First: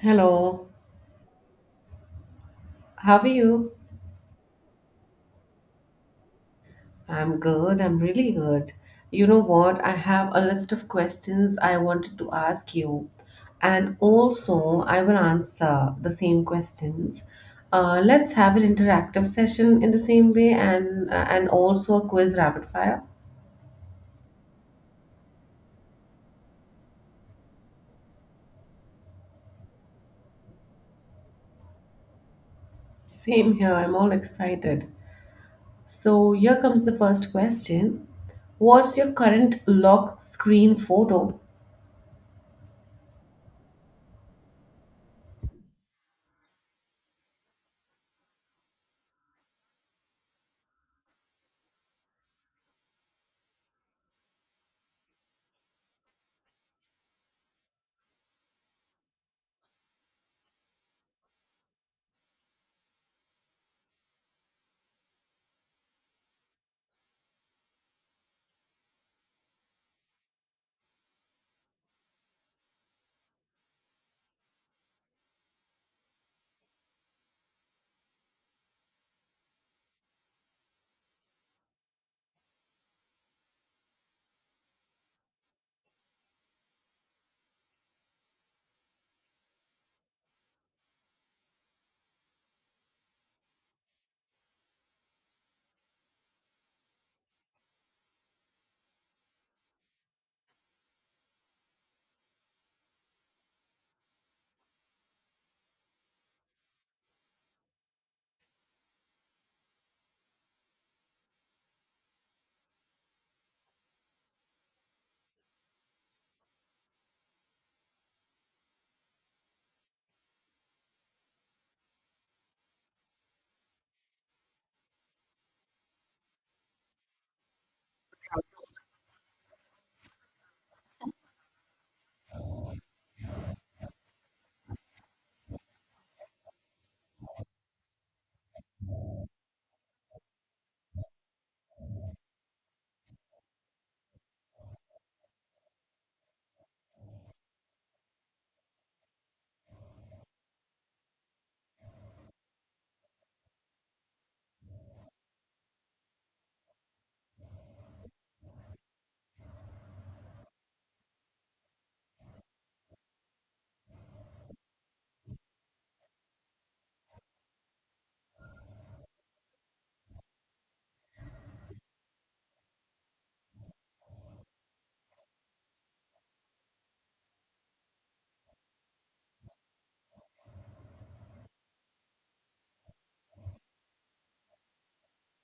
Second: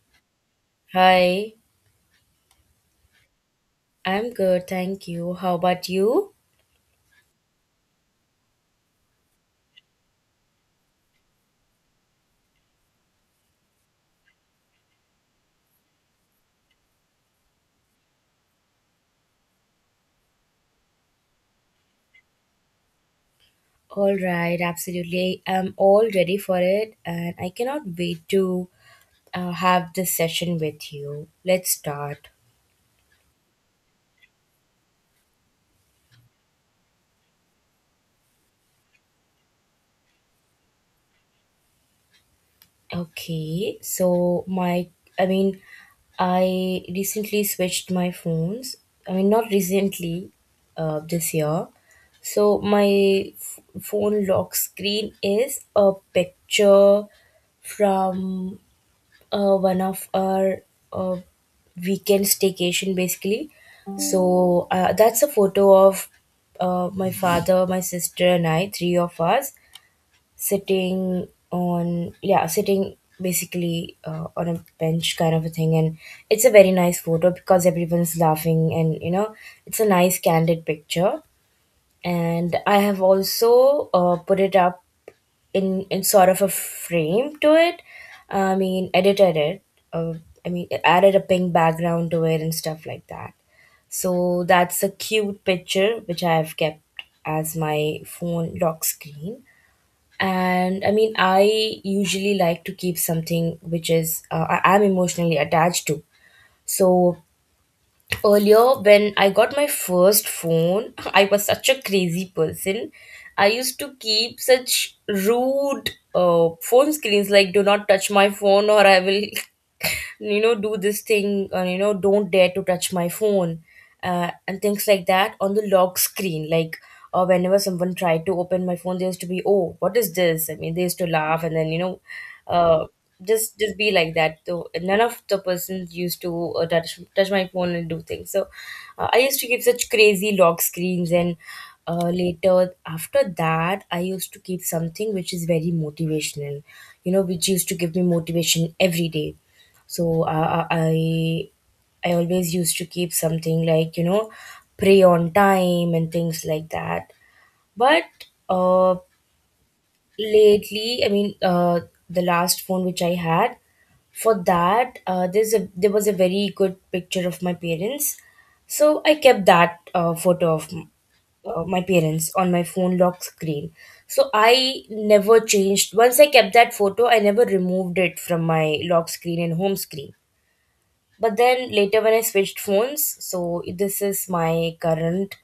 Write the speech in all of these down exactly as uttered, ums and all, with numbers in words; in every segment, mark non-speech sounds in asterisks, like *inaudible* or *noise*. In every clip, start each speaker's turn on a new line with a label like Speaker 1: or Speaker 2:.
Speaker 1: Hello,
Speaker 2: Hi,
Speaker 1: how are you?
Speaker 2: I'm good, thank you. How about you?
Speaker 1: I'm good, I'm really good. You know what? I have a list of questions I wanted to ask you, and also I will answer the same questions. Uh, let's have an interactive session in the same way and uh, and also a quiz rapid fire.
Speaker 2: All right, absolutely. I'm all ready for it, and I cannot wait to uh, have this session with you. Let's start.
Speaker 1: Same here, I'm all excited. So here comes the first question. What's your current lock screen photo?
Speaker 2: Okay, so my, I mean, I recently switched my phones. I mean, not recently, uh, this year. So my f- phone lock screen is a picture from uh, one of our uh, weekend staycation basically. So uh, that's a photo of uh, my father, my sister, and I, three of us, sitting on, yeah, sitting basically uh, on a bench kind of a thing, and it's a very nice photo because everyone's laughing, and you know, it's a nice candid picture. And I have also uh, put it up in in sort of a frame to it. I mean, edited it. Uh, I mean, added a pink background to it and stuff like that. So that's a cute picture which I have kept as my phone lock screen. And I mean, I usually like to keep something which is uh, I- I'm emotionally attached to. So, earlier, when I got my first phone, *laughs* I was such a crazy person. I used to keep such rude uh, phone screens like, do not touch my phone, or I will, *laughs* you know, do this thing, or, you know, don't dare to touch my phone uh, and things like that on the lock screen. Like, uh, whenever someone tried to open my phone, they used to be, "Oh, what is this?" I mean, they used to laugh, and then you know, uh, just just be like that. So none of the persons used to uh, touch touch my phone and do things. So uh, I used to give such crazy lock screens and. Uh, later after that, I used to keep something which is very motivational, you know, which used to give me motivation every day. So uh, i I always used to keep something like, you know, pray on time and things like that. But uh, lately, I mean, uh, the last phone which I had, for that, uh, there's a there was a very good picture of my parents, so I kept that uh, photo of m- uh, my parents on my phone lock screen. So I never changed. Once I kept that photo, I never removed it from my lock screen and home screen, but then later, when I switched phones, so this is my current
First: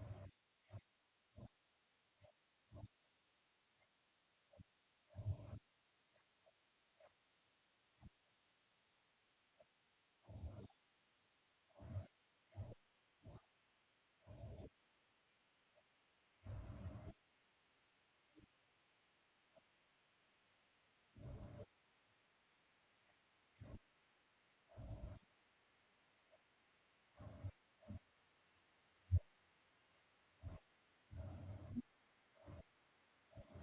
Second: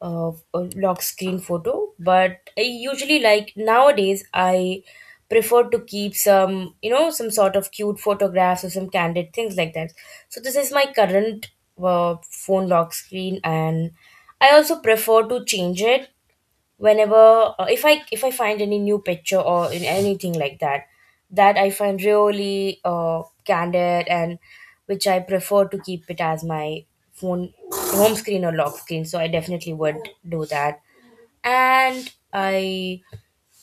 Speaker 2: uh, uh, lock screen photo. But I usually like, nowadays, I prefer to keep some, you know, some sort of cute photographs or some candid things like that. So this is my current uh, phone lock screen, and I also prefer to change it whenever, uh, if i if i find any new picture or in anything like that, that I find really uh, candid and which I prefer to keep it as my phone home screen or lock screen, so I definitely would do that and I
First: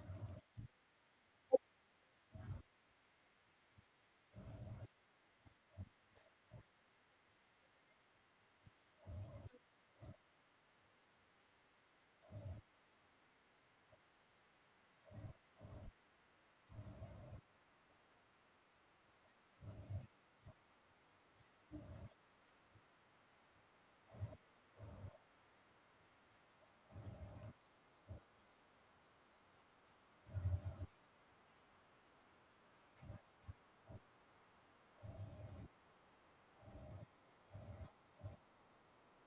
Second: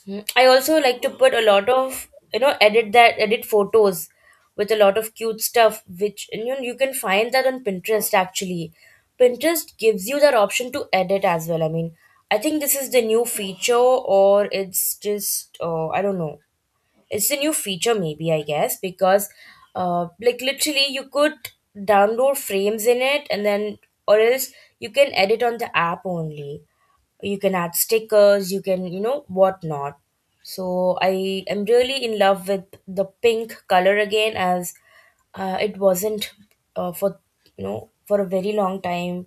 Speaker 2: Mhm. I also like to put a lot of, you know, edit that edit photos with a lot of cute stuff, which and you you can find that on Pinterest actually. Pinterest gives you that option to edit as well. I mean, I think this is the new feature, or it's just, uh, I don't know. It's a new feature, maybe I guess, because, uh, like, literally, you could download frames in it, and then or else you can edit on the app only. You can add stickers, you can, you know, whatnot. So I am really in love with the pink color again as, uh, it wasn't, uh, for, you know, for a very long time,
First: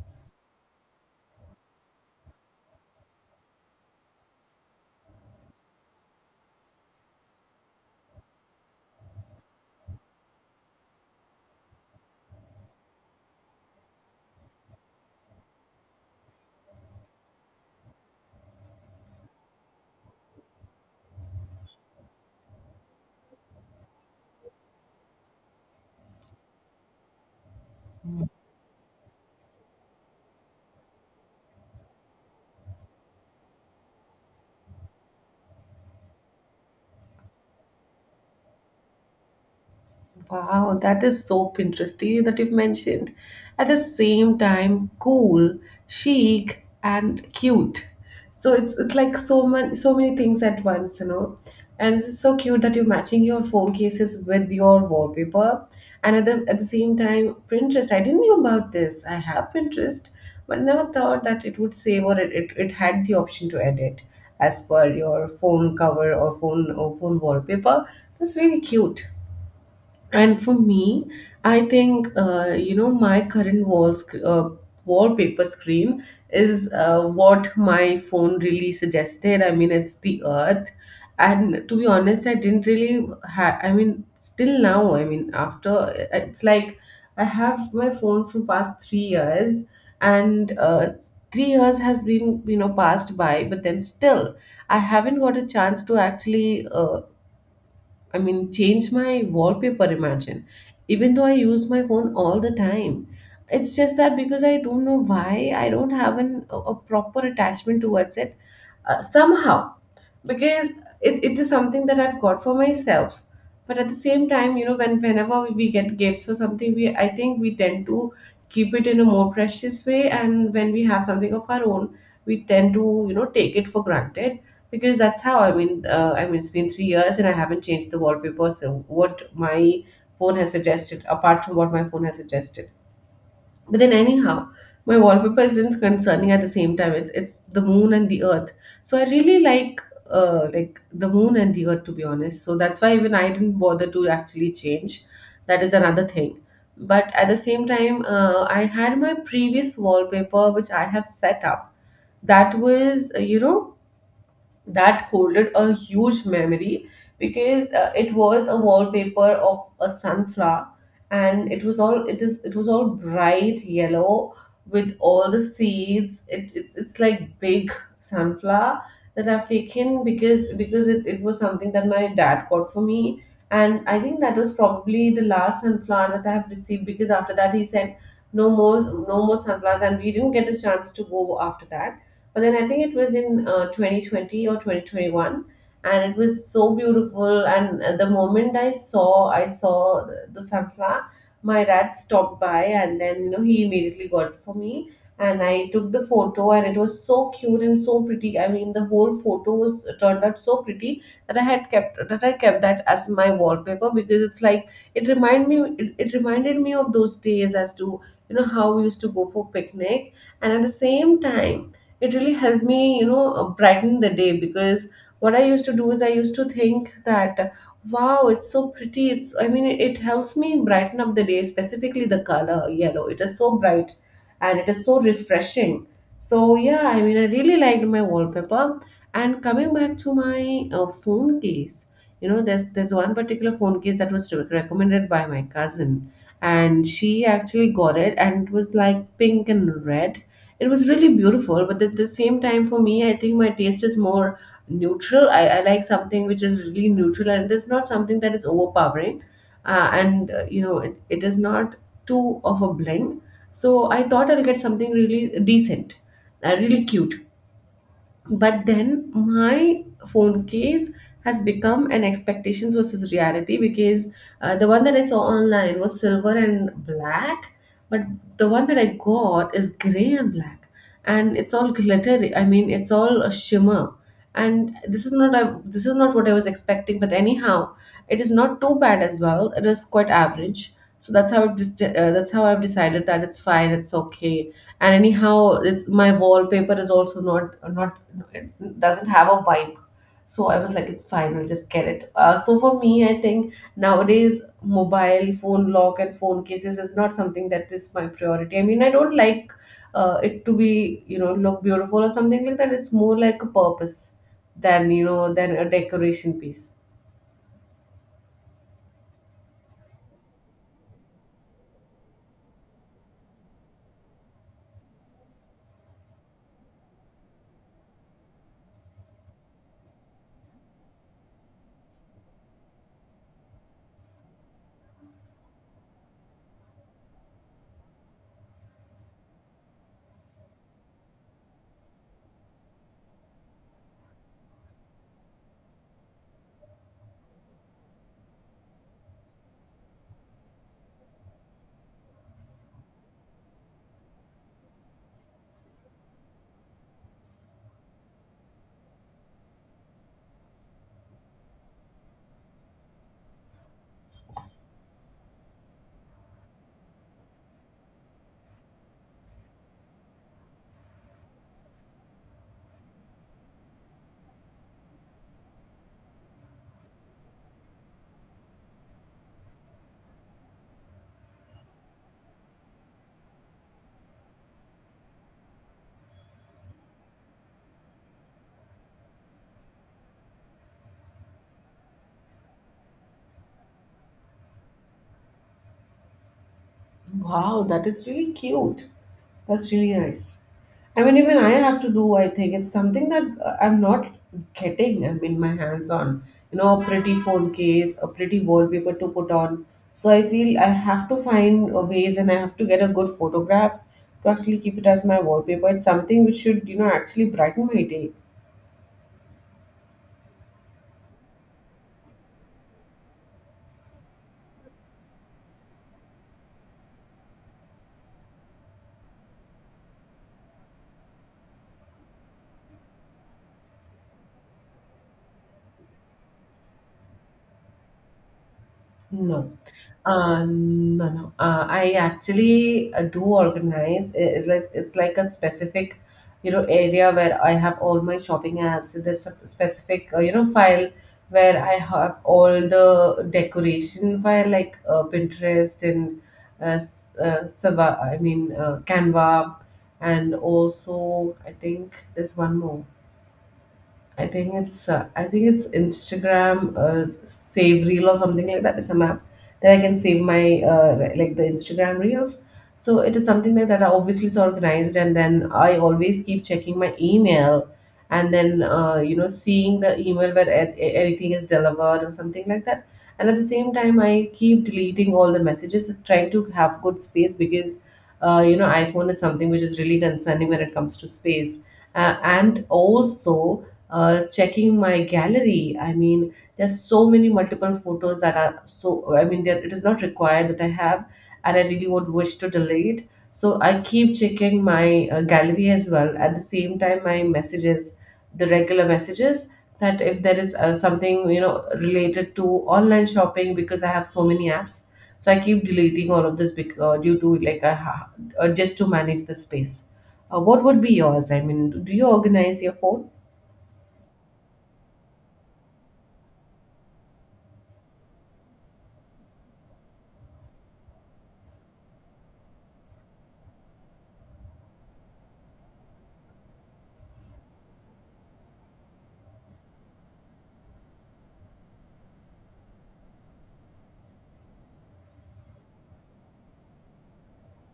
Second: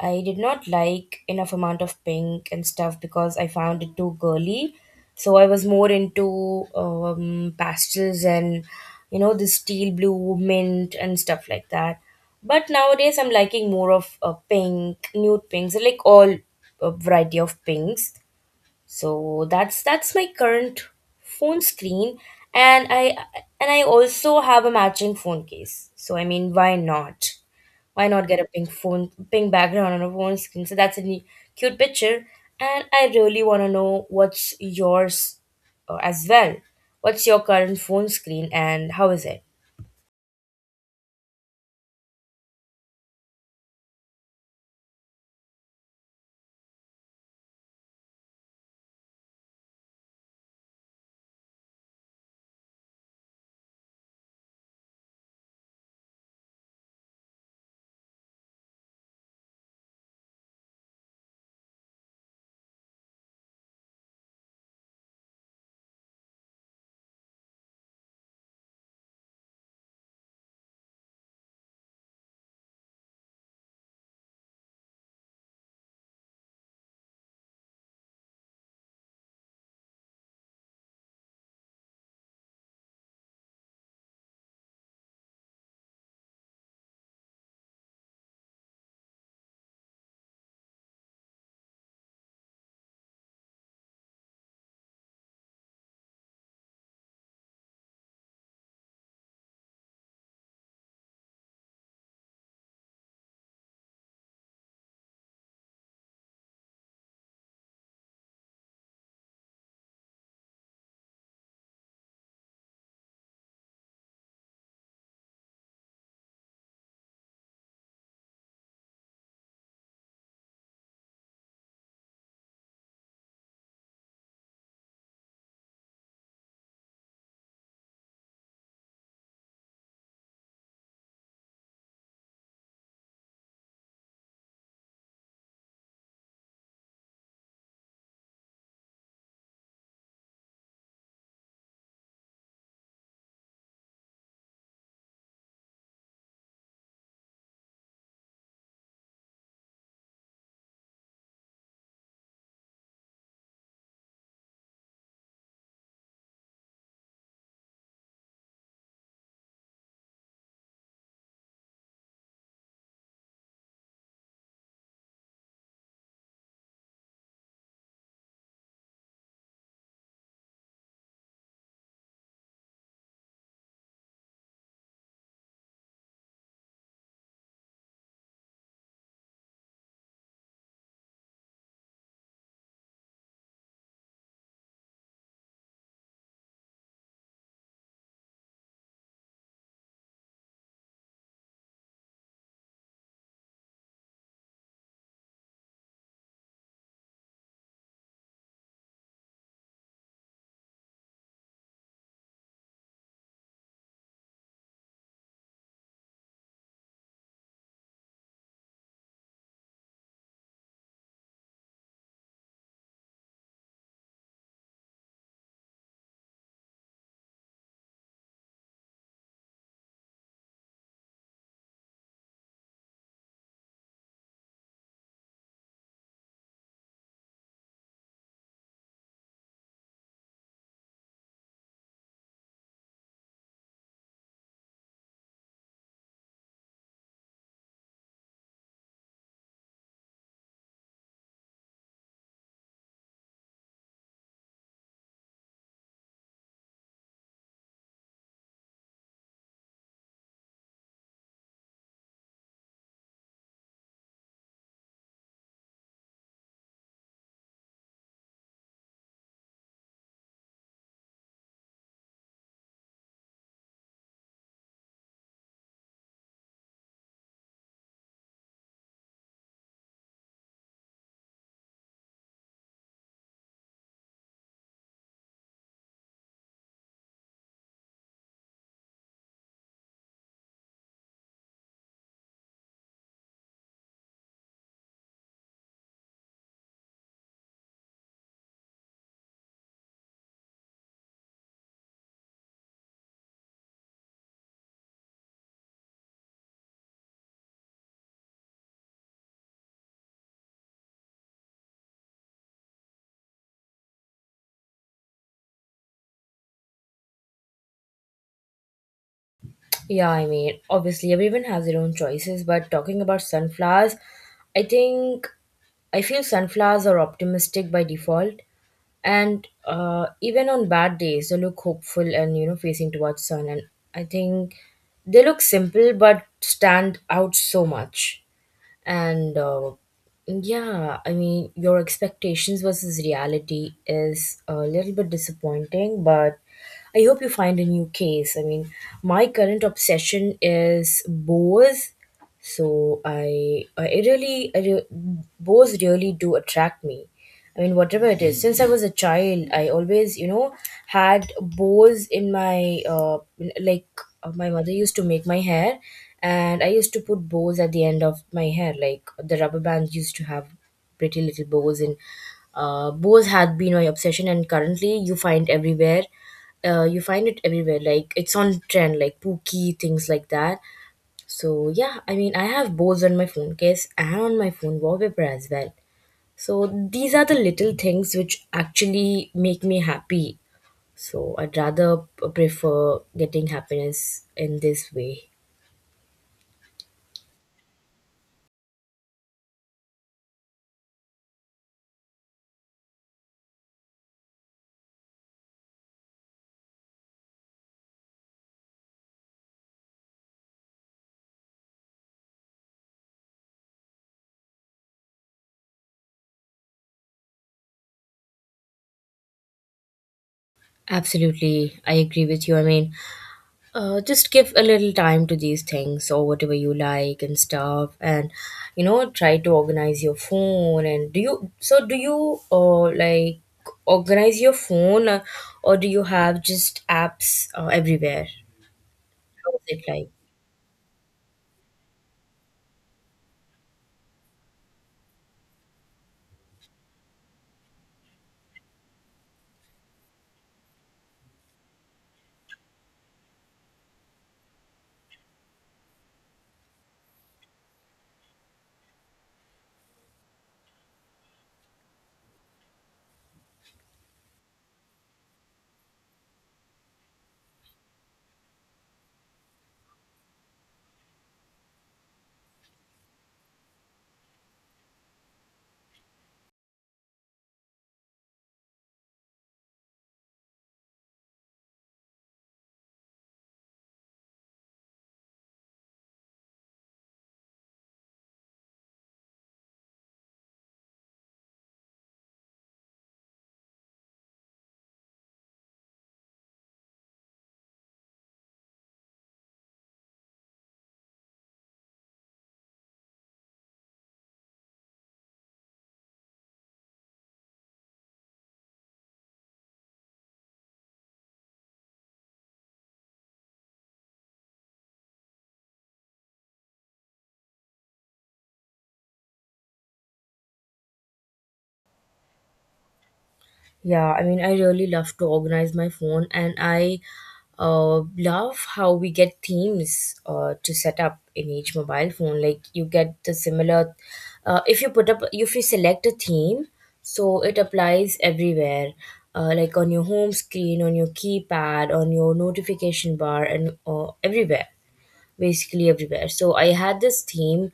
Speaker 2: I did not like enough amount of pink and stuff because I found it too girly. So I was more into um, pastels and, you know, the steel blue mint and stuff like that. But nowadays, I'm liking more of uh, pink, nude pinks, like all uh, variety of pinks. So that's that's my current phone screen, and I and I also have a matching phone case. So I mean, why not? Why not get a pink phone, pink background on a phone screen? So that's a neat, cute picture, and I really want to know what's yours uh, as well. What's your current phone screen, and how is it?
Speaker 1: Wow, that is so Pinteresty that you've mentioned. At the same time, cool, chic, and cute. So it's it's like so many so many things at once, you know. And it's so cute that you're matching your phone cases with your wallpaper. And at the at the same time, Pinterest. I didn't know about this. I have Pinterest, but never thought that it would save or it, it, it had the option to edit as per your phone cover or phone or phone wallpaper. That's really cute. And for me, I think uh, you know my current wall sc- uh, wallpaper screen is uh, what my phone really suggested. I mean, it's the Earth, and to be honest, I didn't really. Ha- I mean, still now, I mean, after uh, it's like I have my phone for past three years, and uh, three years has been, you know, passed by, but then still I haven't got a chance to actually, uh, I mean, change my wallpaper, imagine. Even though I use my phone all the time, it's just that because I don't know why I don't have an, a, a proper attachment towards it uh, somehow. Because it, it is something that I've got for myself. But at the same time, you know, when whenever we get gifts or something, we I think we tend to keep it in a more precious way. And when we have something of our own, we tend to, you know, take it for granted because that's how I mean. Uh, I mean, it's been three years and I haven't changed the wallpaper. So what my phone has suggested, apart from what my phone has suggested. But then anyhow, my wallpaper isn't concerning at the same time. It's it's the moon and the earth. So I really like uh like the moon and the earth, to be honest. So that's why even I didn't bother to actually change. That is another thing. But at the same time, uh, I had my previous wallpaper which I have set up, that was uh, you know, that holded a huge memory because uh, it was a wallpaper of a sunflower, and it was all it is it was all bright yellow with all the seeds. It, it it's like big sunflower that I've taken, because because it, it was something that my dad got for me. And I think that was probably the last sunflower that I have received, because after that he said no more no more sunflowers, and we didn't get a chance to go after that. But then I think it was in uh, twenty twenty or twenty twenty-one, and it was so beautiful. And at the moment I saw, I saw the, the sunflower. My dad stopped by, and then, you know, he immediately got it for me, and I took the photo, and it was so cute and so pretty. I mean, the whole photo was uh, turned out so pretty that I had kept that I kept that as my wallpaper because it's like it reminded me. It, it reminded me of those days as to, you know, how we used to go for picnic. And at the same time, it really helped me, you know, uh, brighten the day. Because what I used to do is I used to think that, uh, wow, it's so pretty. It's I mean, it, it helps me brighten up the day, specifically the color yellow. It is so bright and it is so refreshing. So yeah, I mean, I really liked my wallpaper. And coming back to my uh, phone case, you know, there's there's one particular phone case that was re- recommended by my cousin, and she actually got it, and it was like pink and red. It was really beautiful, but at the same time, for me, I think my taste is more neutral. I, I like something which is really neutral and it is not something that is overpowering. Uh, and, uh, you know, it, it is not too of a blend. So I thought I'll get something really decent, uh, really cute, but then my phone case has become an expectations versus reality because uh, the one that I saw online was silver and black, but the one that I got is gray and black, and it's all glittery. I mean, it's all a shimmer, and this is not a, this is not what I was expecting. But anyhow, it is not too bad as well. It is quite average. So that's how it just uh, that's how I've decided that it's fine, it's okay. And anyhow, it's my wallpaper is also not not, it doesn't have a vibe. So I was like, it's fine, I'll just get it. Uh, so for me, I think nowadays mobile phone lock and phone cases is not something that is my priority. I mean, I don't like uh, it to be, you know, look beautiful or something like that. It's more like a purpose than, you know, than a decoration piece.
Speaker 2: Yeah, I mean, obviously everyone has their own choices, but talking about sunflowers, I think I feel sunflowers are optimistic by default, and, uh, even on bad days, they look hopeful and, you know, facing towards sun. And I think they look simple but stand out so much. And uh, yeah, I mean, your expectations versus reality is a little bit disappointing, but I hope you find a new case. I mean, my current obsession is boas. So i i really, I re- boas really do attract me. I mean, whatever it is, since I was a child, I always, you know, had bows in my, uh, like, uh, my mother used to make my hair, and I used to put bows at the end of my hair. Like, the rubber bands used to have pretty little bows, and, uh, bows had been my obsession, and currently you find everywhere. Uh, you find it everywhere, like it's on trend, like pookie things like that. So yeah, I mean, I have bows on my phone case and on my phone wallpaper as well. So these are the little things which actually make me happy. So I'd rather p- prefer getting happiness in this way.
Speaker 1: Wow, that is really cute. That's really nice. I mean, even I have to do, I think it's something that uh, I'm not getting, I mean, my hands on. You know, a pretty phone case, a pretty wallpaper to put on. So I feel I have to find uh, ways, and I have to get a good photograph to actually keep it as my wallpaper. It's something which should, you know, actually brighten my day.
Speaker 2: Absolutely, I agree with you. I mean, uh, just give a little time to these things or whatever you like and stuff, and you know, try to organize your phone. And do you so do you, uh, like, organize your phone, uh, or do you have just apps uh, everywhere?
Speaker 1: No.
Speaker 2: How is it like?
Speaker 1: Uh, no, no. Uh, I actually uh, do organize. I- It's like it's like a specific, you know, area where I have all my shopping apps. There's a specific, uh, you know, file where I have all the decoration file like uh, Pinterest and uh, S- uh, Sava, I mean uh, Canva, and also I think there's one more. I think it's uh, I think it's Instagram uh, save reel or something like that. It's a map that I can save my uh, li- like the Instagram reels. So it is something like that. Obviously, it's organized, and then I always keep checking my email, and then uh, you know, seeing the email where a- a- anything is delivered or something like that. And at the same time, I keep deleting all the messages, trying to have good space because uh, you know, iPhone is something which is really concerning when it comes to space, uh, and also uh, checking my gallery. I mean, there's so many multiple photos that are so, I mean, there it is not required that I have, and I really would wish to delete. So I keep checking my uh, gallery as well. At the same time, my messages, the regular messages, that if there is uh, something, you know, related to online shopping, because I have so many apps. So I keep deleting all of this bec- uh, due to like I ha- uh, just to manage the space. Uh, what would be yours? I mean, do you organize your phone?
Speaker 2: Yeah, I mean, I really love to organize my phone, and I uh, love how we get themes uh, to set up in each mobile phone. Like you get the similar, uh, if you put up, if you select a theme, so it applies everywhere, uh, like on your home screen, on your keypad, on your notification bar, and, uh, everywhere, basically everywhere. So I had this theme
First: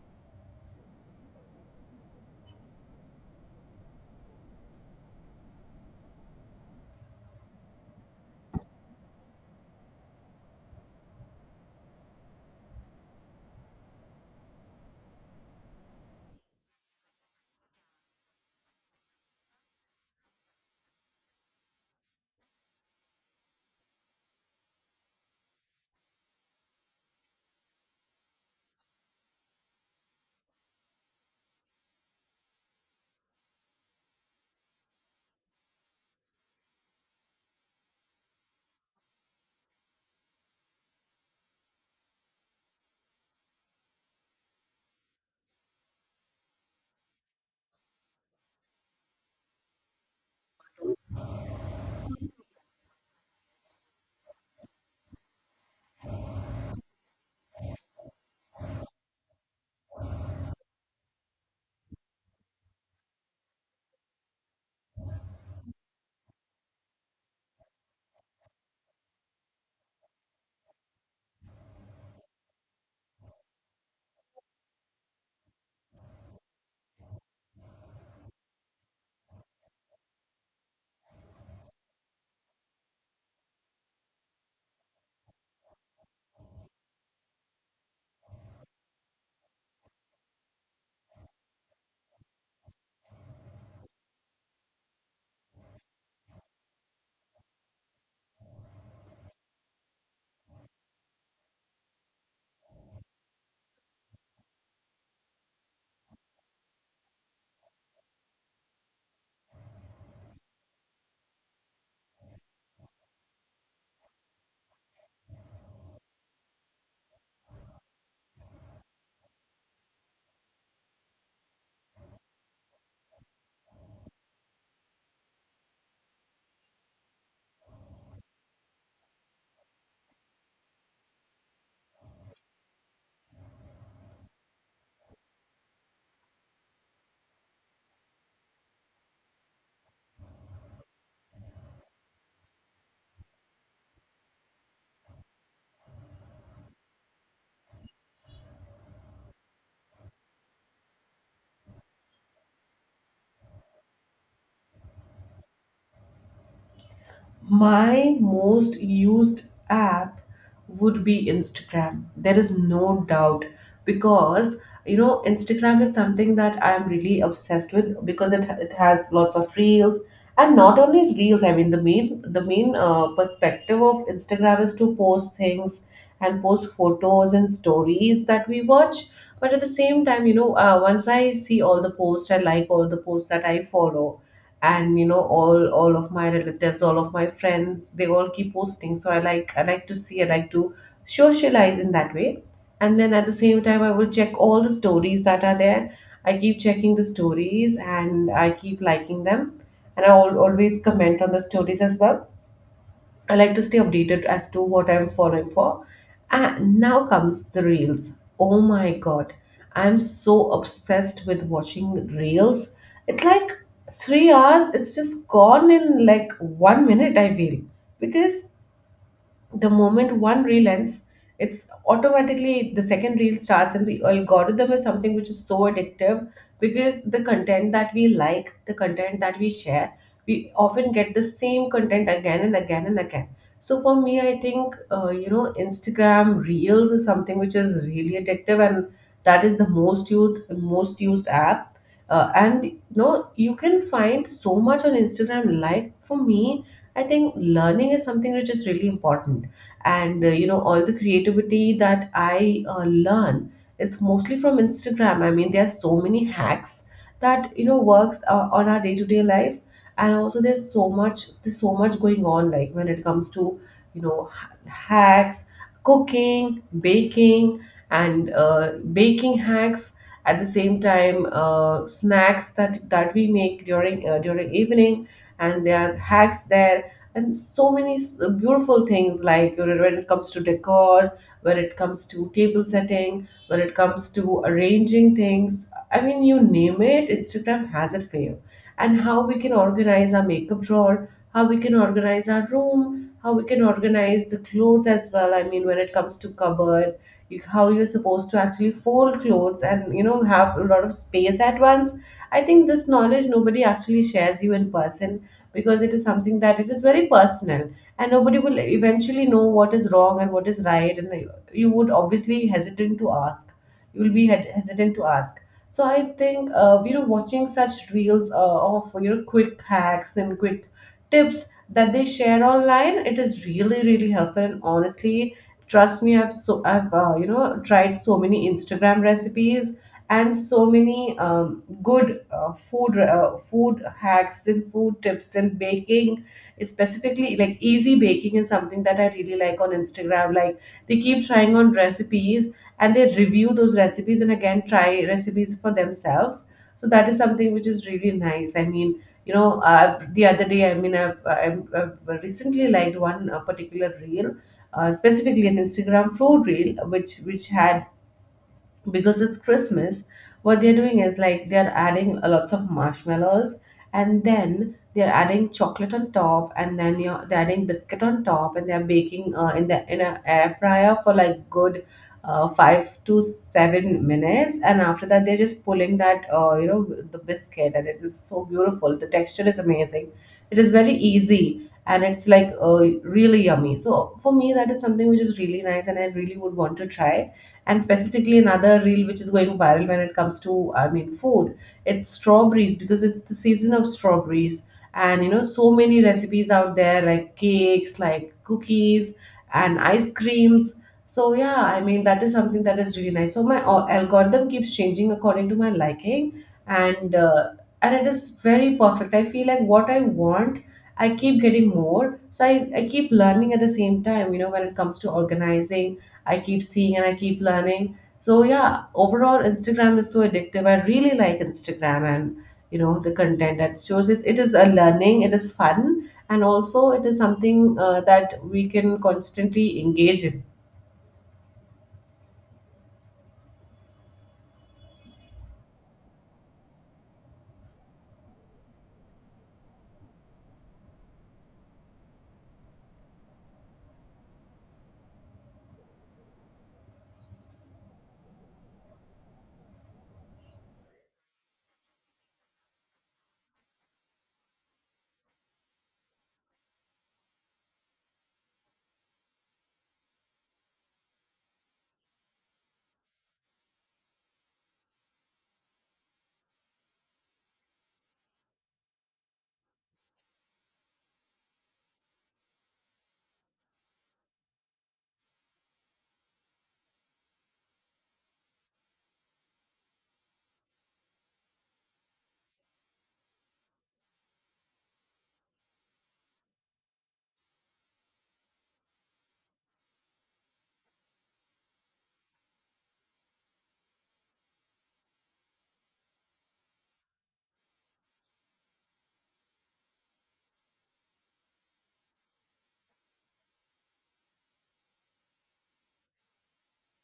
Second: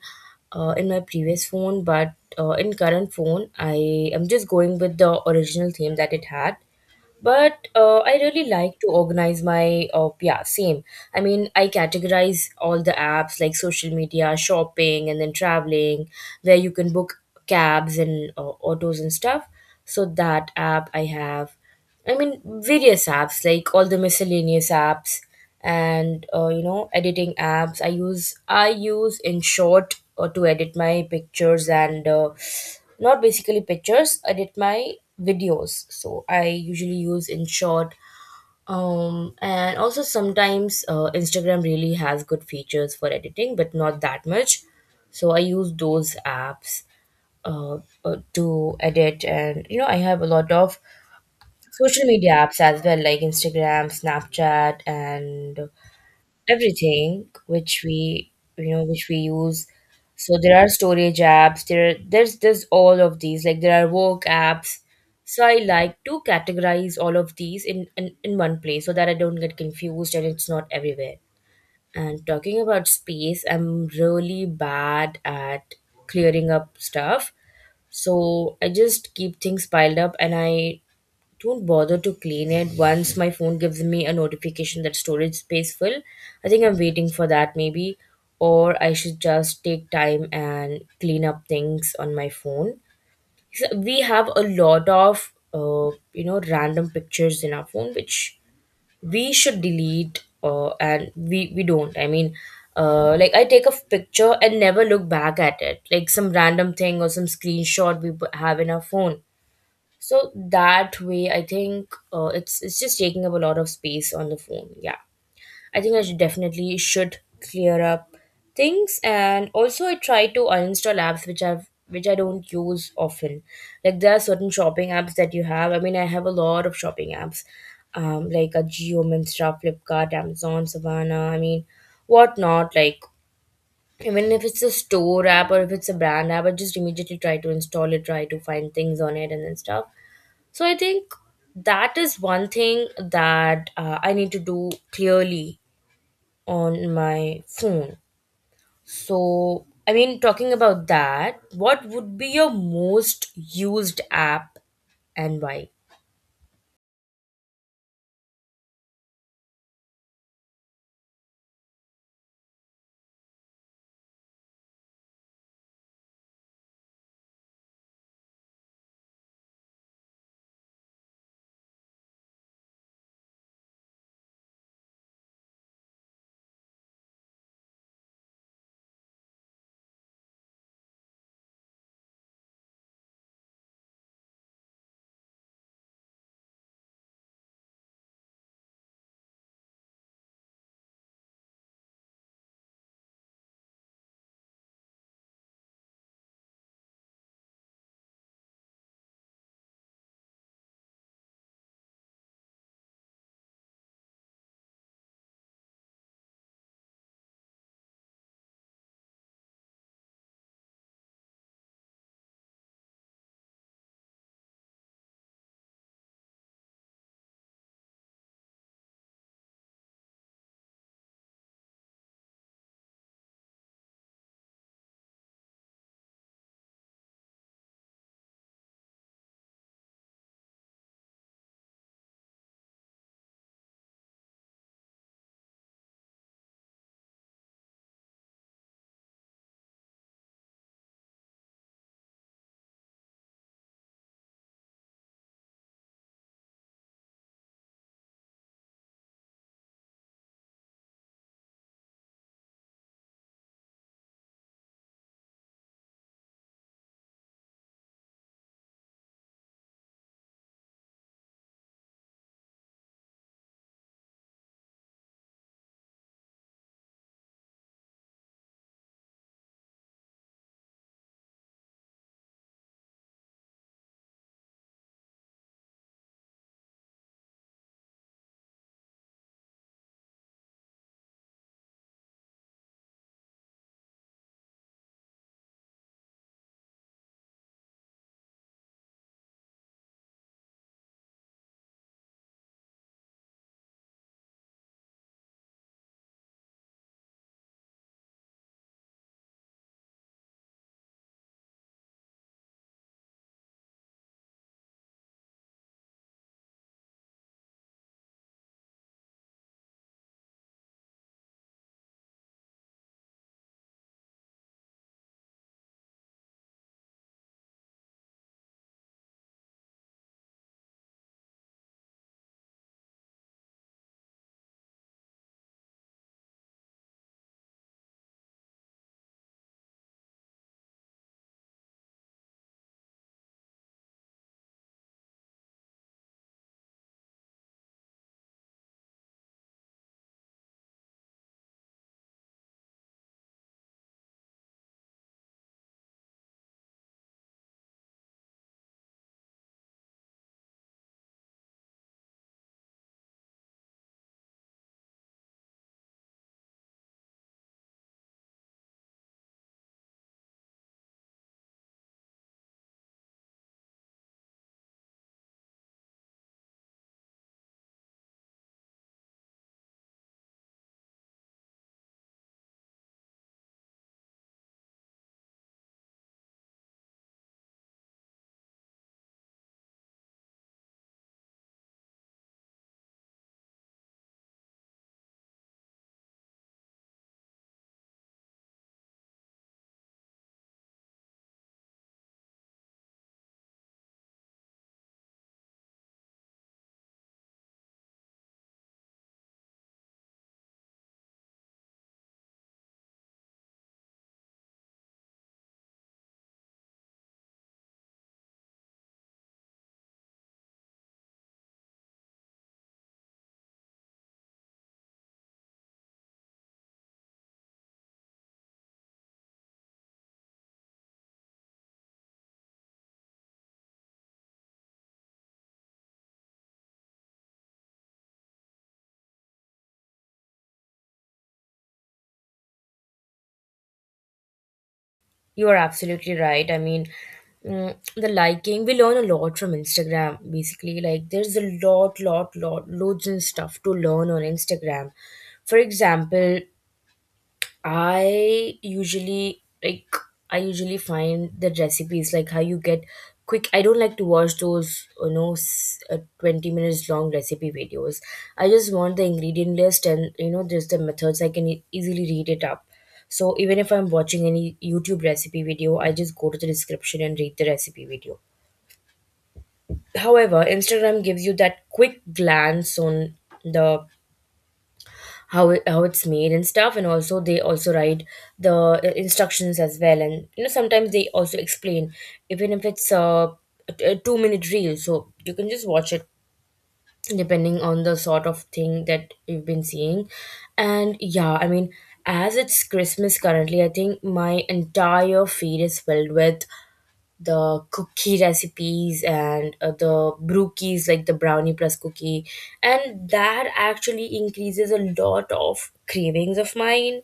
Speaker 2: uh, in my previous phone, but uh, in current phone, I am just going with the original theme that it had. But uh, I really like to organize my, uh, yeah, same. I mean, I categorize all the apps like social media, shopping, and then traveling, where you can book cabs and, uh, autos and stuff. So that app I have. I mean, various apps like all the miscellaneous apps and, uh, you know, editing apps. I use i use InShot uh, to edit my pictures and, uh, not basically pictures, edit my videos. So I usually use InShot. Um and also sometimes, uh, Instagram really has good features for editing but not that much. So I use those apps uh, uh, to edit. And you know, I have a lot of social media apps as well, like Instagram, Snapchat, and everything which we, you know, which we use. So there are storage apps, there there's there's all of these, like there are work apps. So I like to categorize all of these in in, in one place so that I don't get confused and it's not everywhere. And talking about space, I'm really bad at clearing up stuff. So I just keep things piled up and I don't bother to clean it. Once my phone gives me a notification that storage space full, I think I'm waiting for that maybe, or I should just take time and clean up things on my phone. So we have a lot of uh, you know, random pictures in our phone, which we should delete, uh, and we we don't. I mean. Uh, like, I take a picture and never look back at it. Like some random thing or some screenshot we have in our phone, so that way, I think uh, it's it's just taking up a lot of space on the phone. Yeah, I think I should definitely should clear up things, and also I try to uninstall apps which I've which I don't use often. Like there are certain shopping apps that you have. I mean, I have a lot of shopping apps, um, like a Geo, Minstra, Flipkart, Amazon, Savannah. I mean, whatnot. Like, even if it's a store app or if it's a brand app, I just immediately try to install it, try to find things on it, and then stuff. So I think that is one thing that uh, I need to do clearly on my phone. So, I mean, talking about that, what would be your most used app and why?
Speaker 1: My most used app would be Instagram. There is no doubt because, you know, Instagram is something that I am really obsessed with because it it has lots of reels, and not only reels. I mean the main the main uh, perspective of Instagram is to post things and post photos and stories that we watch. But at the same time, you know, uh, once I see all the posts, I like all the posts that I follow, and you know, all all of my relatives, all of my friends, they all keep posting. So i like I like to see, I like to socialize in that way. And then at the same time, I will check all the stories that are there. I keep checking the stories and I keep liking them, and i al- always comment on the stories as well. I like to stay updated as to what I'm following for. And now comes the reels. Oh my god, I'm so obsessed with watching reels. It's like three hours, it's just gone in like one minute, I feel. Because the moment one reel ends, it's automatically the second reel starts, and the algorithm is something which is so addictive because the content that we like, the content that we share, we often get the same content again and again and again. So for me, I think uh, you know, Instagram Reels is something which is really addictive, and that is the most used most used app. Uh, and you know you can find so much on Instagram. Like for me, I think learning is something which is really important and uh, you know all the creativity that i uh, learn, it's mostly from Instagram. I mean there are so many hacks that you know works uh, on our day-to-day life, and also there's so much there's so much going on. Like when it comes to you know ha- hacks, cooking, baking, and uh, baking hacks, at the same time uh, snacks that that we make during uh, during evening, and there are hacks there, and so many s- uh, beautiful things like you know, when it comes to decor, when it comes to table setting, when it comes to arranging things. I mean you name it, Instagram has it for you. And how we can organize our makeup drawer, how we can organize our room, how we can organize the clothes as well. I mean when it comes to cupboard, you, how you're supposed to actually fold clothes and you know have a lot of space at once. I think this knowledge nobody actually shares you in person, because it is something that it is very personal, and nobody will eventually know what is wrong and what is right, and you would obviously hesitant to ask, you will be hed- hesitant to ask. So I think uh, you know watching such reels uh, of you know quick hacks and quick tips that they share online, it is really really helpful. And honestly, trust me, I've so I've uh, you know tried so many Instagram recipes and so many um, good uh, food uh, food hacks and food tips and baking, specifically like easy baking is something that I really like on Instagram. Like they keep trying on recipes, and they review those recipes and again try recipes for themselves. So that is something which is really nice. I mean, you know, uh, the other day, I mean, I've, I've, I've recently liked one uh, particular reel, uh, specifically an Instagram food reel, which which had, because it's Christmas, what they're doing is like they're adding a lots of marshmallows, and then they're adding chocolate on top, and then you're, they're adding biscuit on top, and they're baking uh, in the in a air fryer for like good uh, five to seven minutes, and after that they're just pulling that uh, you know the biscuit, and it is so beautiful, the texture is amazing. It is very easy and it's like uh, really yummy. So for me that is something which is really nice and I really would want to try. And specifically, another reel which is going viral when it comes to, I mean, food, it's strawberries because it's the season of strawberries. And you know, so many recipes out there like cakes, like cookies, and ice creams. So, yeah, I mean, that is something that is really nice. So, my al- algorithm keeps changing according to my liking, and uh, and it is very perfect. I feel like what I want I keep getting more. So I, I keep learning at the same time, you know, when it comes to organizing, I keep seeing and I keep learning. So yeah, overall Instagram is so addictive. I really like Instagram, and you know the content that shows it. It is a learning. It is fun, and also it is something uh, that we can constantly engage in.
Speaker 2: You are absolutely right. I mean, mm, the liking, we learn a lot from Instagram, basically. Like, there's a lot, lot, lot, loads and stuff to learn on Instagram. For example, I usually like I usually find the recipes like how you get quick. I don't like to watch those you know s- uh, twenty minutes long recipe videos. I just want the ingredient list and you know just the methods I can e- easily read it up. So even if I'm watching any YouTube recipe video, I just go to the description and read the recipe video. However, Instagram gives you that quick glance on the how it, how it's made and stuff, and also they also write the uh, instructions as well. And you know sometimes they also explain, even if it's uh, a, t- a two minute reel, so you can just watch it depending on the sort of thing that you've been seeing. And yeah, i mean as it's Christmas currently, I think my entire feed is filled with the cookie recipes and uh, the brookies, like the brownie plus cookie. And that actually increases a lot of cravings of mine.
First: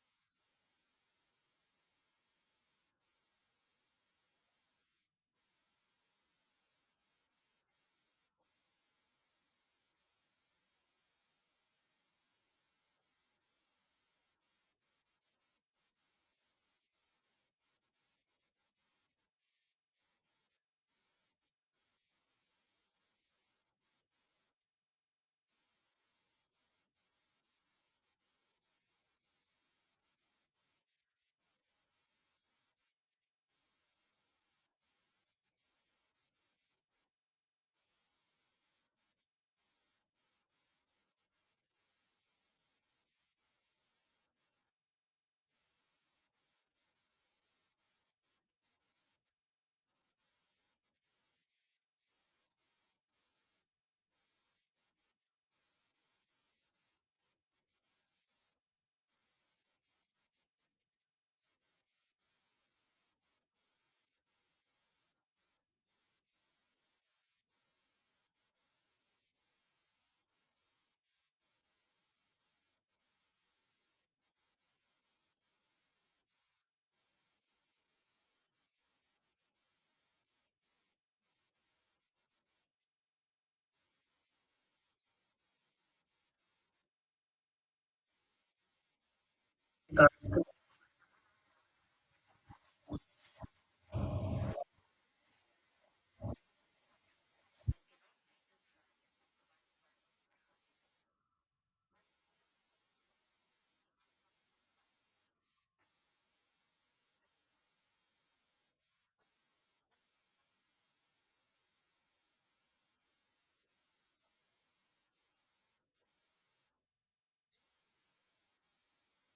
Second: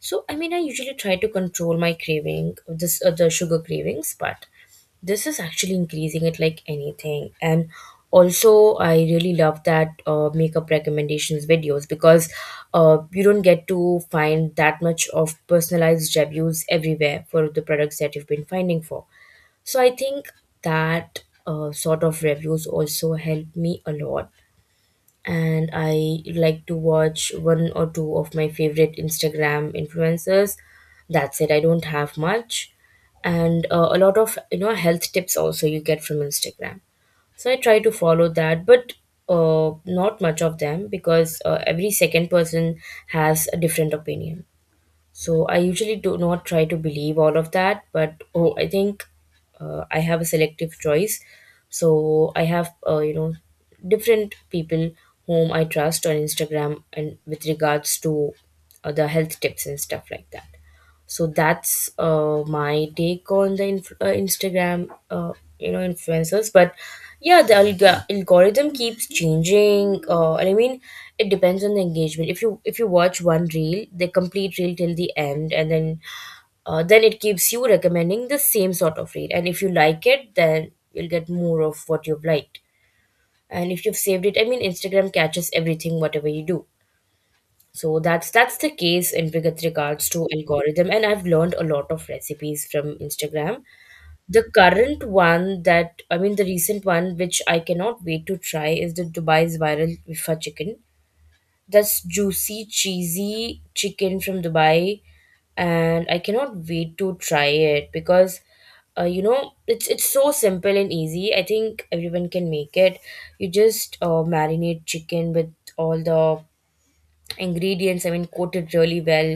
Speaker 2: So I mean, I usually try to control my craving this uh, the sugar cravings, but this is actually increasing it like anything. And also I really love that uh, makeup recommendations videos, because uh, you don't get to find that much of personalized reviews everywhere for the products that you've been finding for. So I think that uh, sort of reviews also help me a lot. And I like to watch one or two of my favorite Instagram influencers. That's it. I don't have much, and uh, a lot of you know health tips also you get from Instagram. So I try to follow that, but uh, not much of them, because uh, every second person has a different opinion. So I usually do not try to believe all of that, but oh, I think uh, I have a selective choice. So I have, uh, you know, different people whom I trust on Instagram, and with regards to uh, the health tips and stuff like that. So that's uh, my take on the inf- uh, Instagram uh, you know influencers. But yeah, the alg- algorithm keeps changing. Uh, i mean it depends on the engagement. If you if you watch one reel, the complete reel till the end, and then uh, then it keeps you recommending the same sort of reel, and if you like it, then you'll get more of what you've liked. And if you've saved it, I mean, Instagram catches everything whatever you do. So that's that's the case in with regards to algorithm, and I've learned a lot of recipes from Instagram. The current one that I mean, the recent one, which I cannot wait to try, is the Dubai's viral wifa chicken. That's juicy, cheesy chicken from Dubai, and I cannot wait to try it, because uh, you know it's it's so simple and easy. I think everyone can make it. You just uh, marinate chicken with all the ingredients, I mean, coat it really well,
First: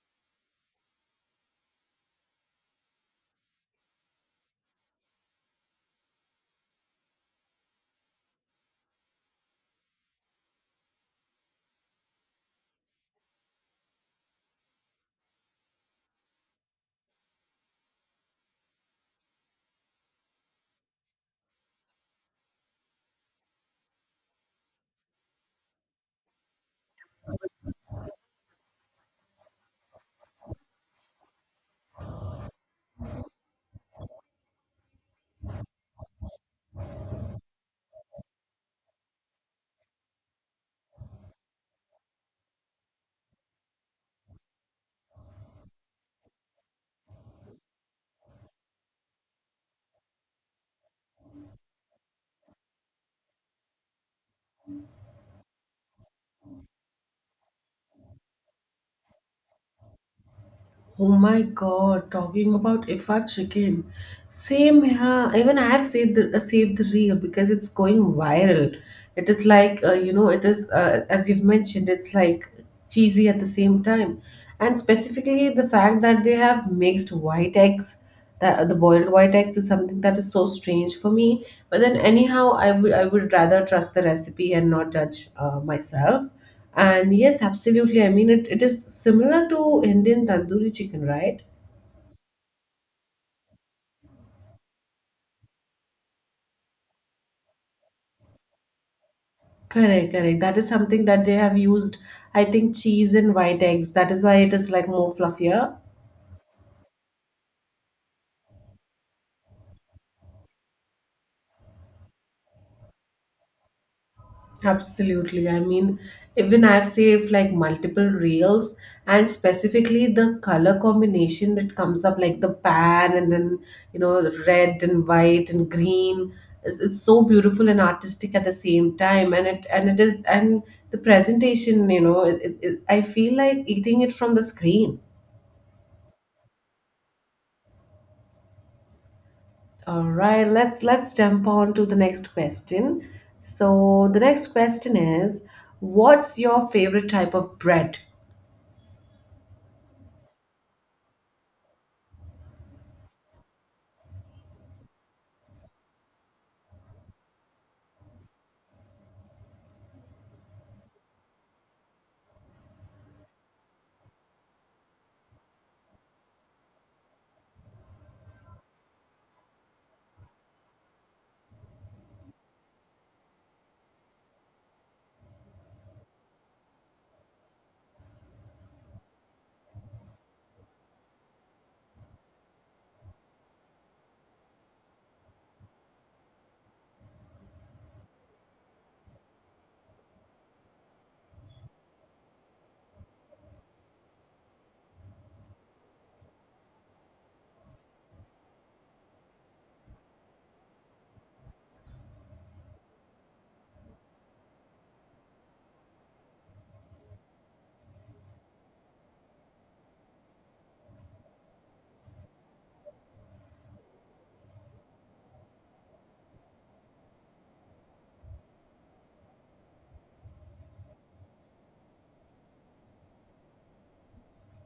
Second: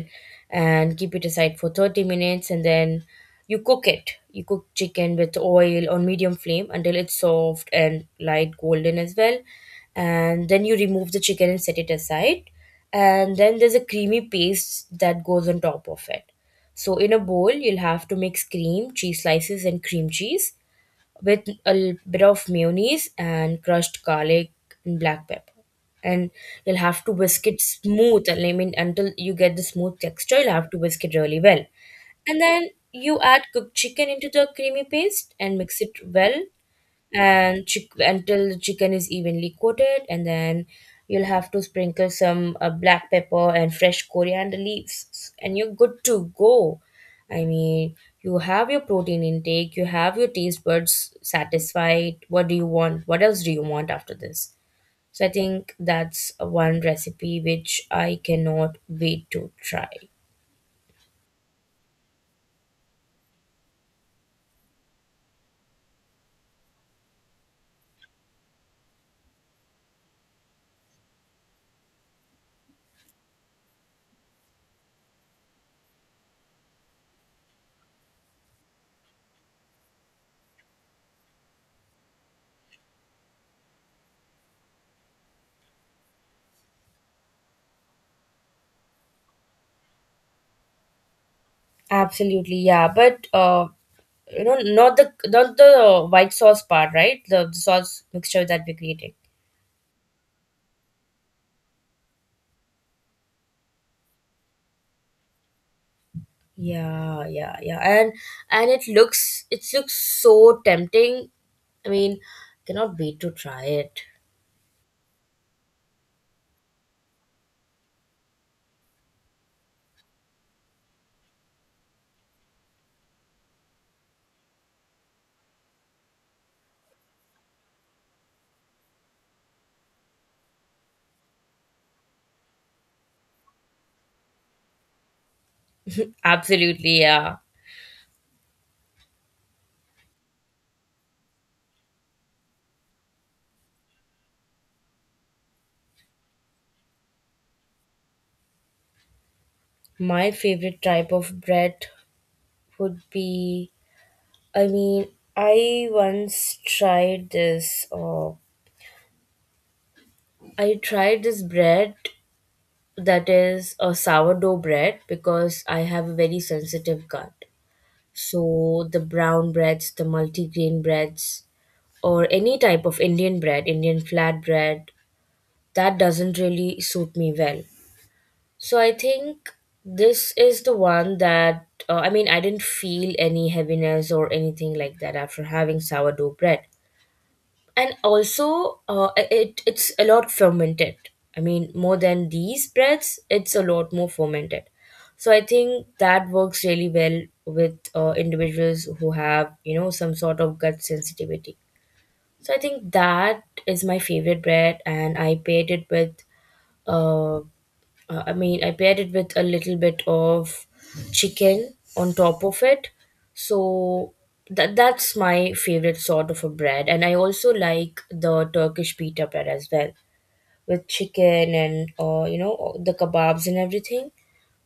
Speaker 2: and keep it aside for thirty minutes. And then you cook it you cook chicken with oil on medium flame until it's soft and light golden as well. And then you remove the chicken and set it aside. And then there's a creamy paste that goes on top of it. So in a bowl, you'll have to mix cream cheese slices and cream cheese with a l- bit of mayonnaise and crushed garlic and black pepper. And you'll have to whisk it smooth. I mean, until you get the smooth texture, you'll have to whisk it really well. And then you add cooked chicken into the creamy paste and mix it well, and chick- until the chicken is evenly coated. And then you'll have to sprinkle some uh, black pepper and fresh coriander leaves, and you're good to go. I mean, you have your protein intake, you have your taste buds satisfied. What do you want, what else do you want after this? So I think that's one recipe which I cannot wait to try.
Speaker 1: Oh my god, talking about Ifa chicken. Same here. Even I have saved the uh, saved the reel because it's going viral. It is like uh, you know, it is uh, as you've mentioned, it's like cheesy at the same time, and specifically the fact that they have mixed white eggs, that the boiled white eggs is something that is so strange for me, but then anyhow i would i would rather trust the recipe and not judge uh, myself. And yes, absolutely. I mean it, it is similar to Indian tandoori chicken, right?
Speaker 2: Absolutely, yeah. But uh, you know not the not the white sauce part, right? The, the sauce mixture that we're creating.
Speaker 1: Correct, correct, that is something that they have used. I think cheese and white eggs, that is why it is like more fluffier.
Speaker 2: Yeah yeah yeah And and it looks, it looks so tempting. I mean, cannot wait to try it.
Speaker 1: Absolutely. I mean, even I've saved like multiple reels, and specifically the color combination that comes up like the pan and then, you know, the red and white and green. It's, it's so beautiful and artistic at the same time. And it, and it is, and the presentation, you know, it, it, it, I feel like eating it from the screen.
Speaker 2: Absolutely, yeah.
Speaker 1: All right, let's let's jump on to the next question. So the next question is, what's your favorite type of bread?
Speaker 2: My favorite type of bread would be, I mean, i once tried this oh, I tried this bread that is a sourdough bread, because I have a very sensitive gut. So the brown breads, the multigrain breads, or any type of Indian bread, Indian flatbread, that doesn't really suit me well. So I think this is the one that uh, I mean, I didn't feel any heaviness or anything like that after having sourdough bread. And also uh, it it's a lot fermented, I mean, more than these breads, it's a lot more fermented. So I think that works really well with uh, individuals who have you know some sort of gut sensitivity. So I think that is my favorite bread, and I paired it with uh, uh, I mean, I paired it with a little bit of chicken on top of it. So that that's my favorite sort of a bread. And I also like the Turkish pita bread as well, with chicken and uh, you know the kebabs and everything.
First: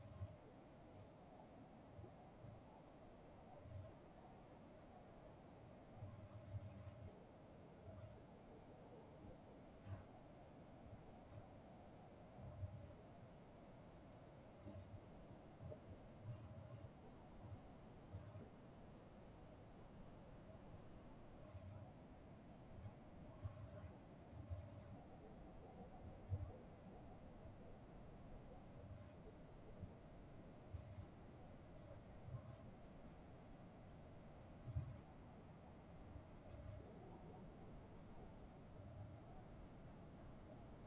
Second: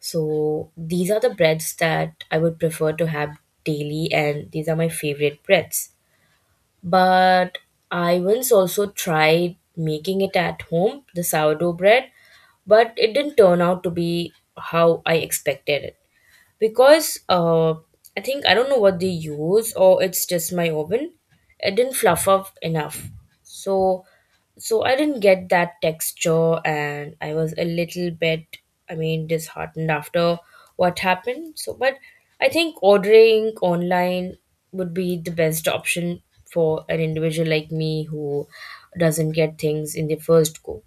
Speaker 2: So these are the breads that I would prefer to have daily, and these are my favorite breads. But I once also tried making it at home, the sourdough bread, but it didn't turn out to be how I expected it, because uh, I think I don't know what they use, or it's just my oven. It didn't fluff up enough, so so I didn't get that texture, and I was a little bit, I mean, disheartened after what happened. So, but I think ordering online would be the best option for an individual like me who doesn't get things in the first go.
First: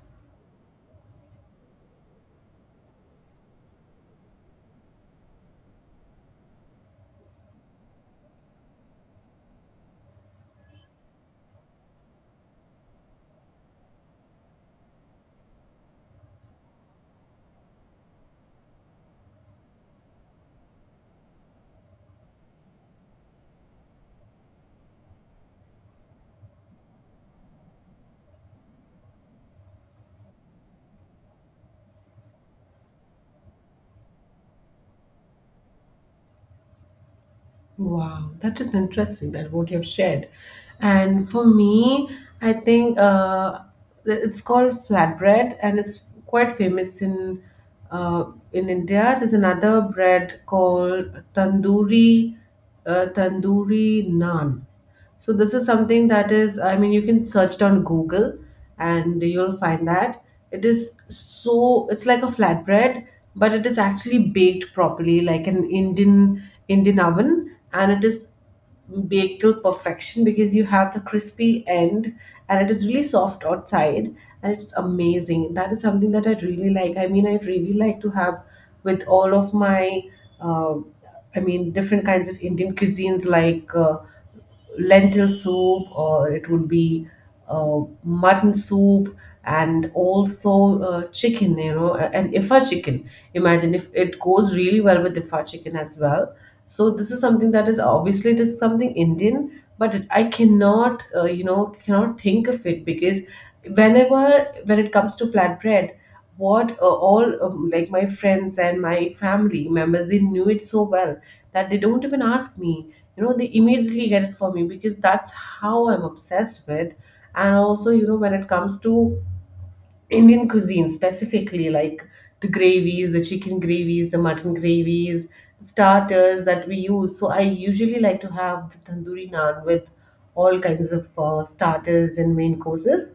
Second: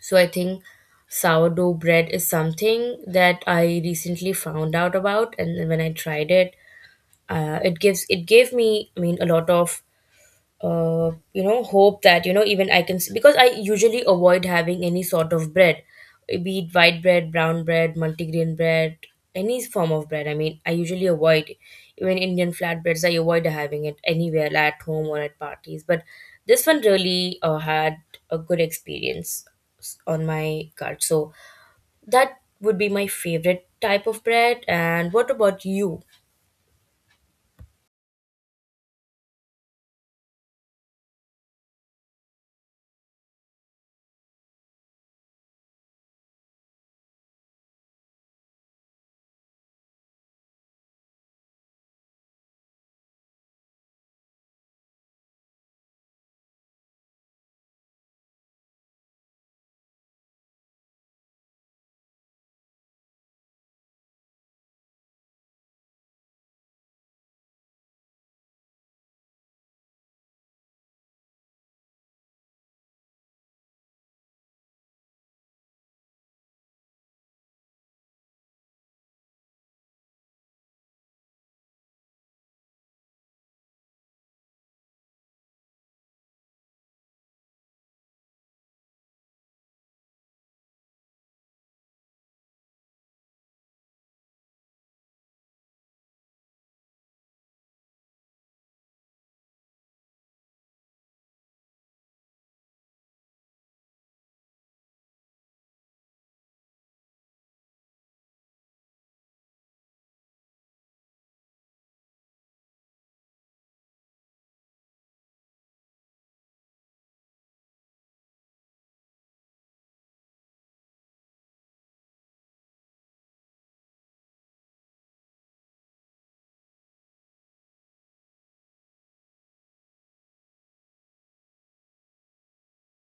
Speaker 2: So I think sourdough bread is something that I recently found out about, and when I tried it, uh, it gives it gave me, I mean, a lot of uh, you know hope that you know even I can. Because I usually avoid having any sort of bread, be it white bread, brown bread, multigrain bread, any form of bread, I mean, I usually avoid. Even Indian flatbreads, I avoid having it anywhere, like at home or at parties. But this one really uh, had a good experience s- on my card. So that would be my favorite type of bread. And what about you?
Speaker 1: Wow, that is interesting that what you have shared. And for me, I think uh, it's called flatbread and it's quite famous in uh, in India. There's another bread called tandoori uh, tandoori naan. So this is something that is, I mean, you can search it on Google and you'll find that it is so, it's like a flatbread, but it is actually baked properly, like an Indian Indian oven, and it is baked till perfection because you have the crispy end, and it is really soft outside, and it's amazing. That is something that I really like. I mean, I really like to have with all of my, uh, I mean, different kinds of Indian cuisines like. Uh, lentil soup, or it would be uh, mutton soup, and also uh, chicken you know and Ifa chicken. Imagine if it goes really well with Ifa chicken as well. So this is something that is obviously it is something Indian, but it- I cannot uh, you know cannot think of it because whenever when it comes to flatbread, what uh, all um, like my friends and my family members, they knew it so well that they don't even ask me, you know, they immediately get it for me because that's how I'm obsessed with. And also you know when it comes to Indian cuisine specifically, like the gravies, the chicken gravies, the mutton gravies, the starters that we use, so I usually like to have the tandoori naan with all kinds of uh, starters and main courses,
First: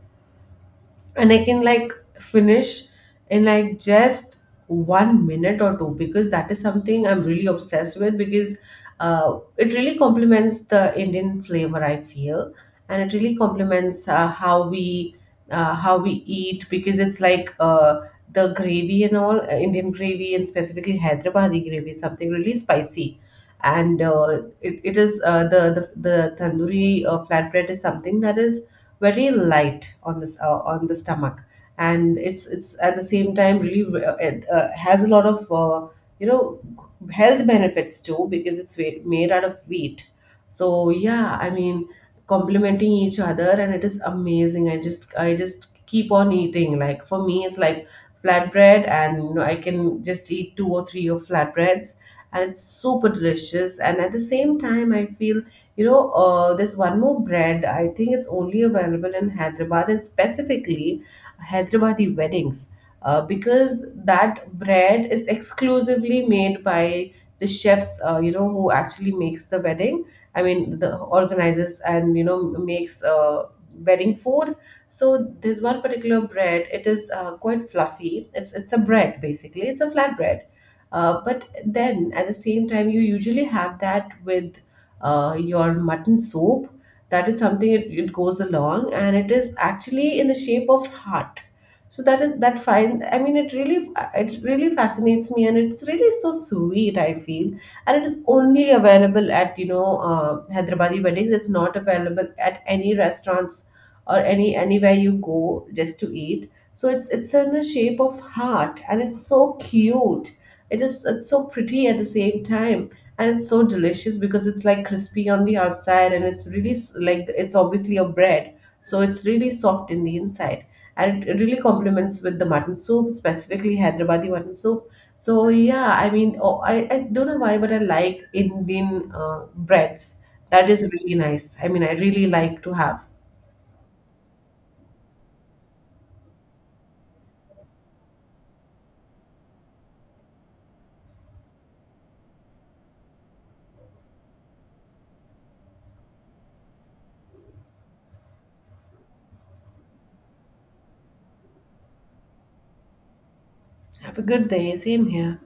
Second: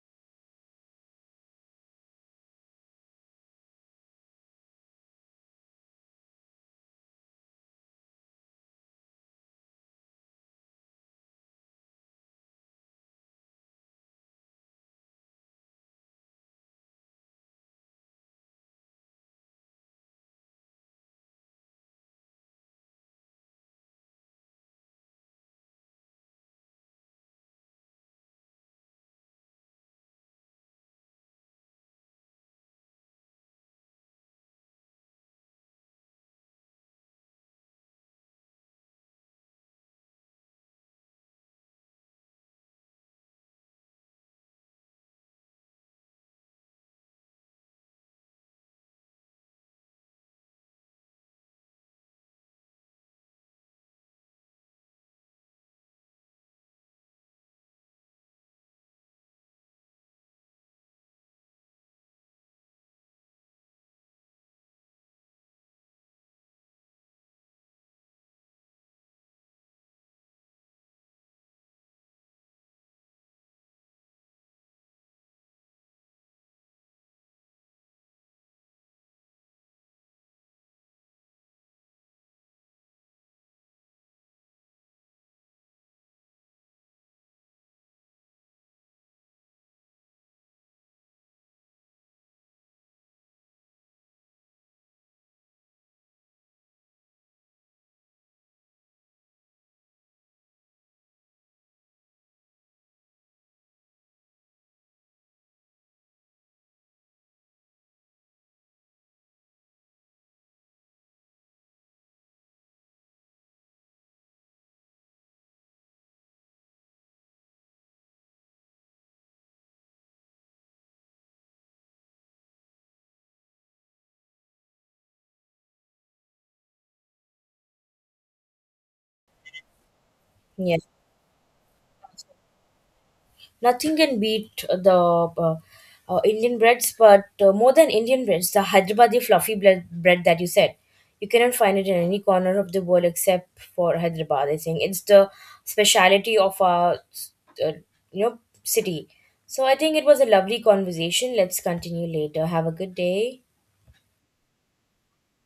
Speaker 1: and I can like finish in like just one minute or two, because that is something I'm really obsessed with. Because uh, it really complements the Indian flavor I feel, and it really complements uh, how we uh, how we eat, because it's like uh, the gravy and all uh, Indian gravy, and specifically Hyderabadi gravy is something really spicy, and uh, it, it is uh, the, the the tandoori uh, flatbread is something that is very light on this uh, on the stomach, and it's it's at the same time really uh, it uh, has a lot of uh, you know health benefits too because it's wa- made out of wheat. So yeah I mean, complementing each other, and it is amazing. I just i just keep on eating. Like for me it's like flatbread, and you know I can just eat two or three of flatbreads, and it's super delicious, and at the same time I feel, you know, uh, there's one more bread. I think it's only available in Hyderabad and specifically Hyderabadi weddings, uh, because that bread is exclusively made by the chefs. Uh, you know, who actually makes the wedding. I mean, the organizers, and you know makes uh, wedding food. So there's one particular bread. It is uh, quite fluffy. It's it's a bread basically. It's a flat bread. Uh, but then at the same time, you usually have that with uh, your mutton soup. That is something it, it goes along, and it is actually in the shape of heart. So that is that fine. I mean, it really it really fascinates me, and it's really so sweet I feel, and it is only available at you know uh, Hyderabadi weddings. It's not available at any restaurants or any anywhere you go just to eat. So it's it's in the shape of heart and it's so cute. It is it's so pretty at the same time, and it's so delicious because it's like crispy on the outside, and it's really s- like it's obviously a bread. So it's really soft in the inside, and it it really complements with the mutton soup, specifically Hyderabadi mutton soup. So yeah, I mean, oh, I, I don't know why, but I like Indian uh, breads. That
Speaker 2: Yeah.
Speaker 1: is really nice. I mean, I really like to have.
Speaker 2: Nothing can beat the uh, uh, Indian breads. But uh, more than Indian breads, the Hyderabadi fluffy bread, bread that you said. You cannot find it in any corner of the world except for Hyderabad. I think it's the speciality of our, uh, you know, city. So I think it was a lovely conversation. Let's continue later. Have a good day.
Speaker 1: Have a good day. Same here.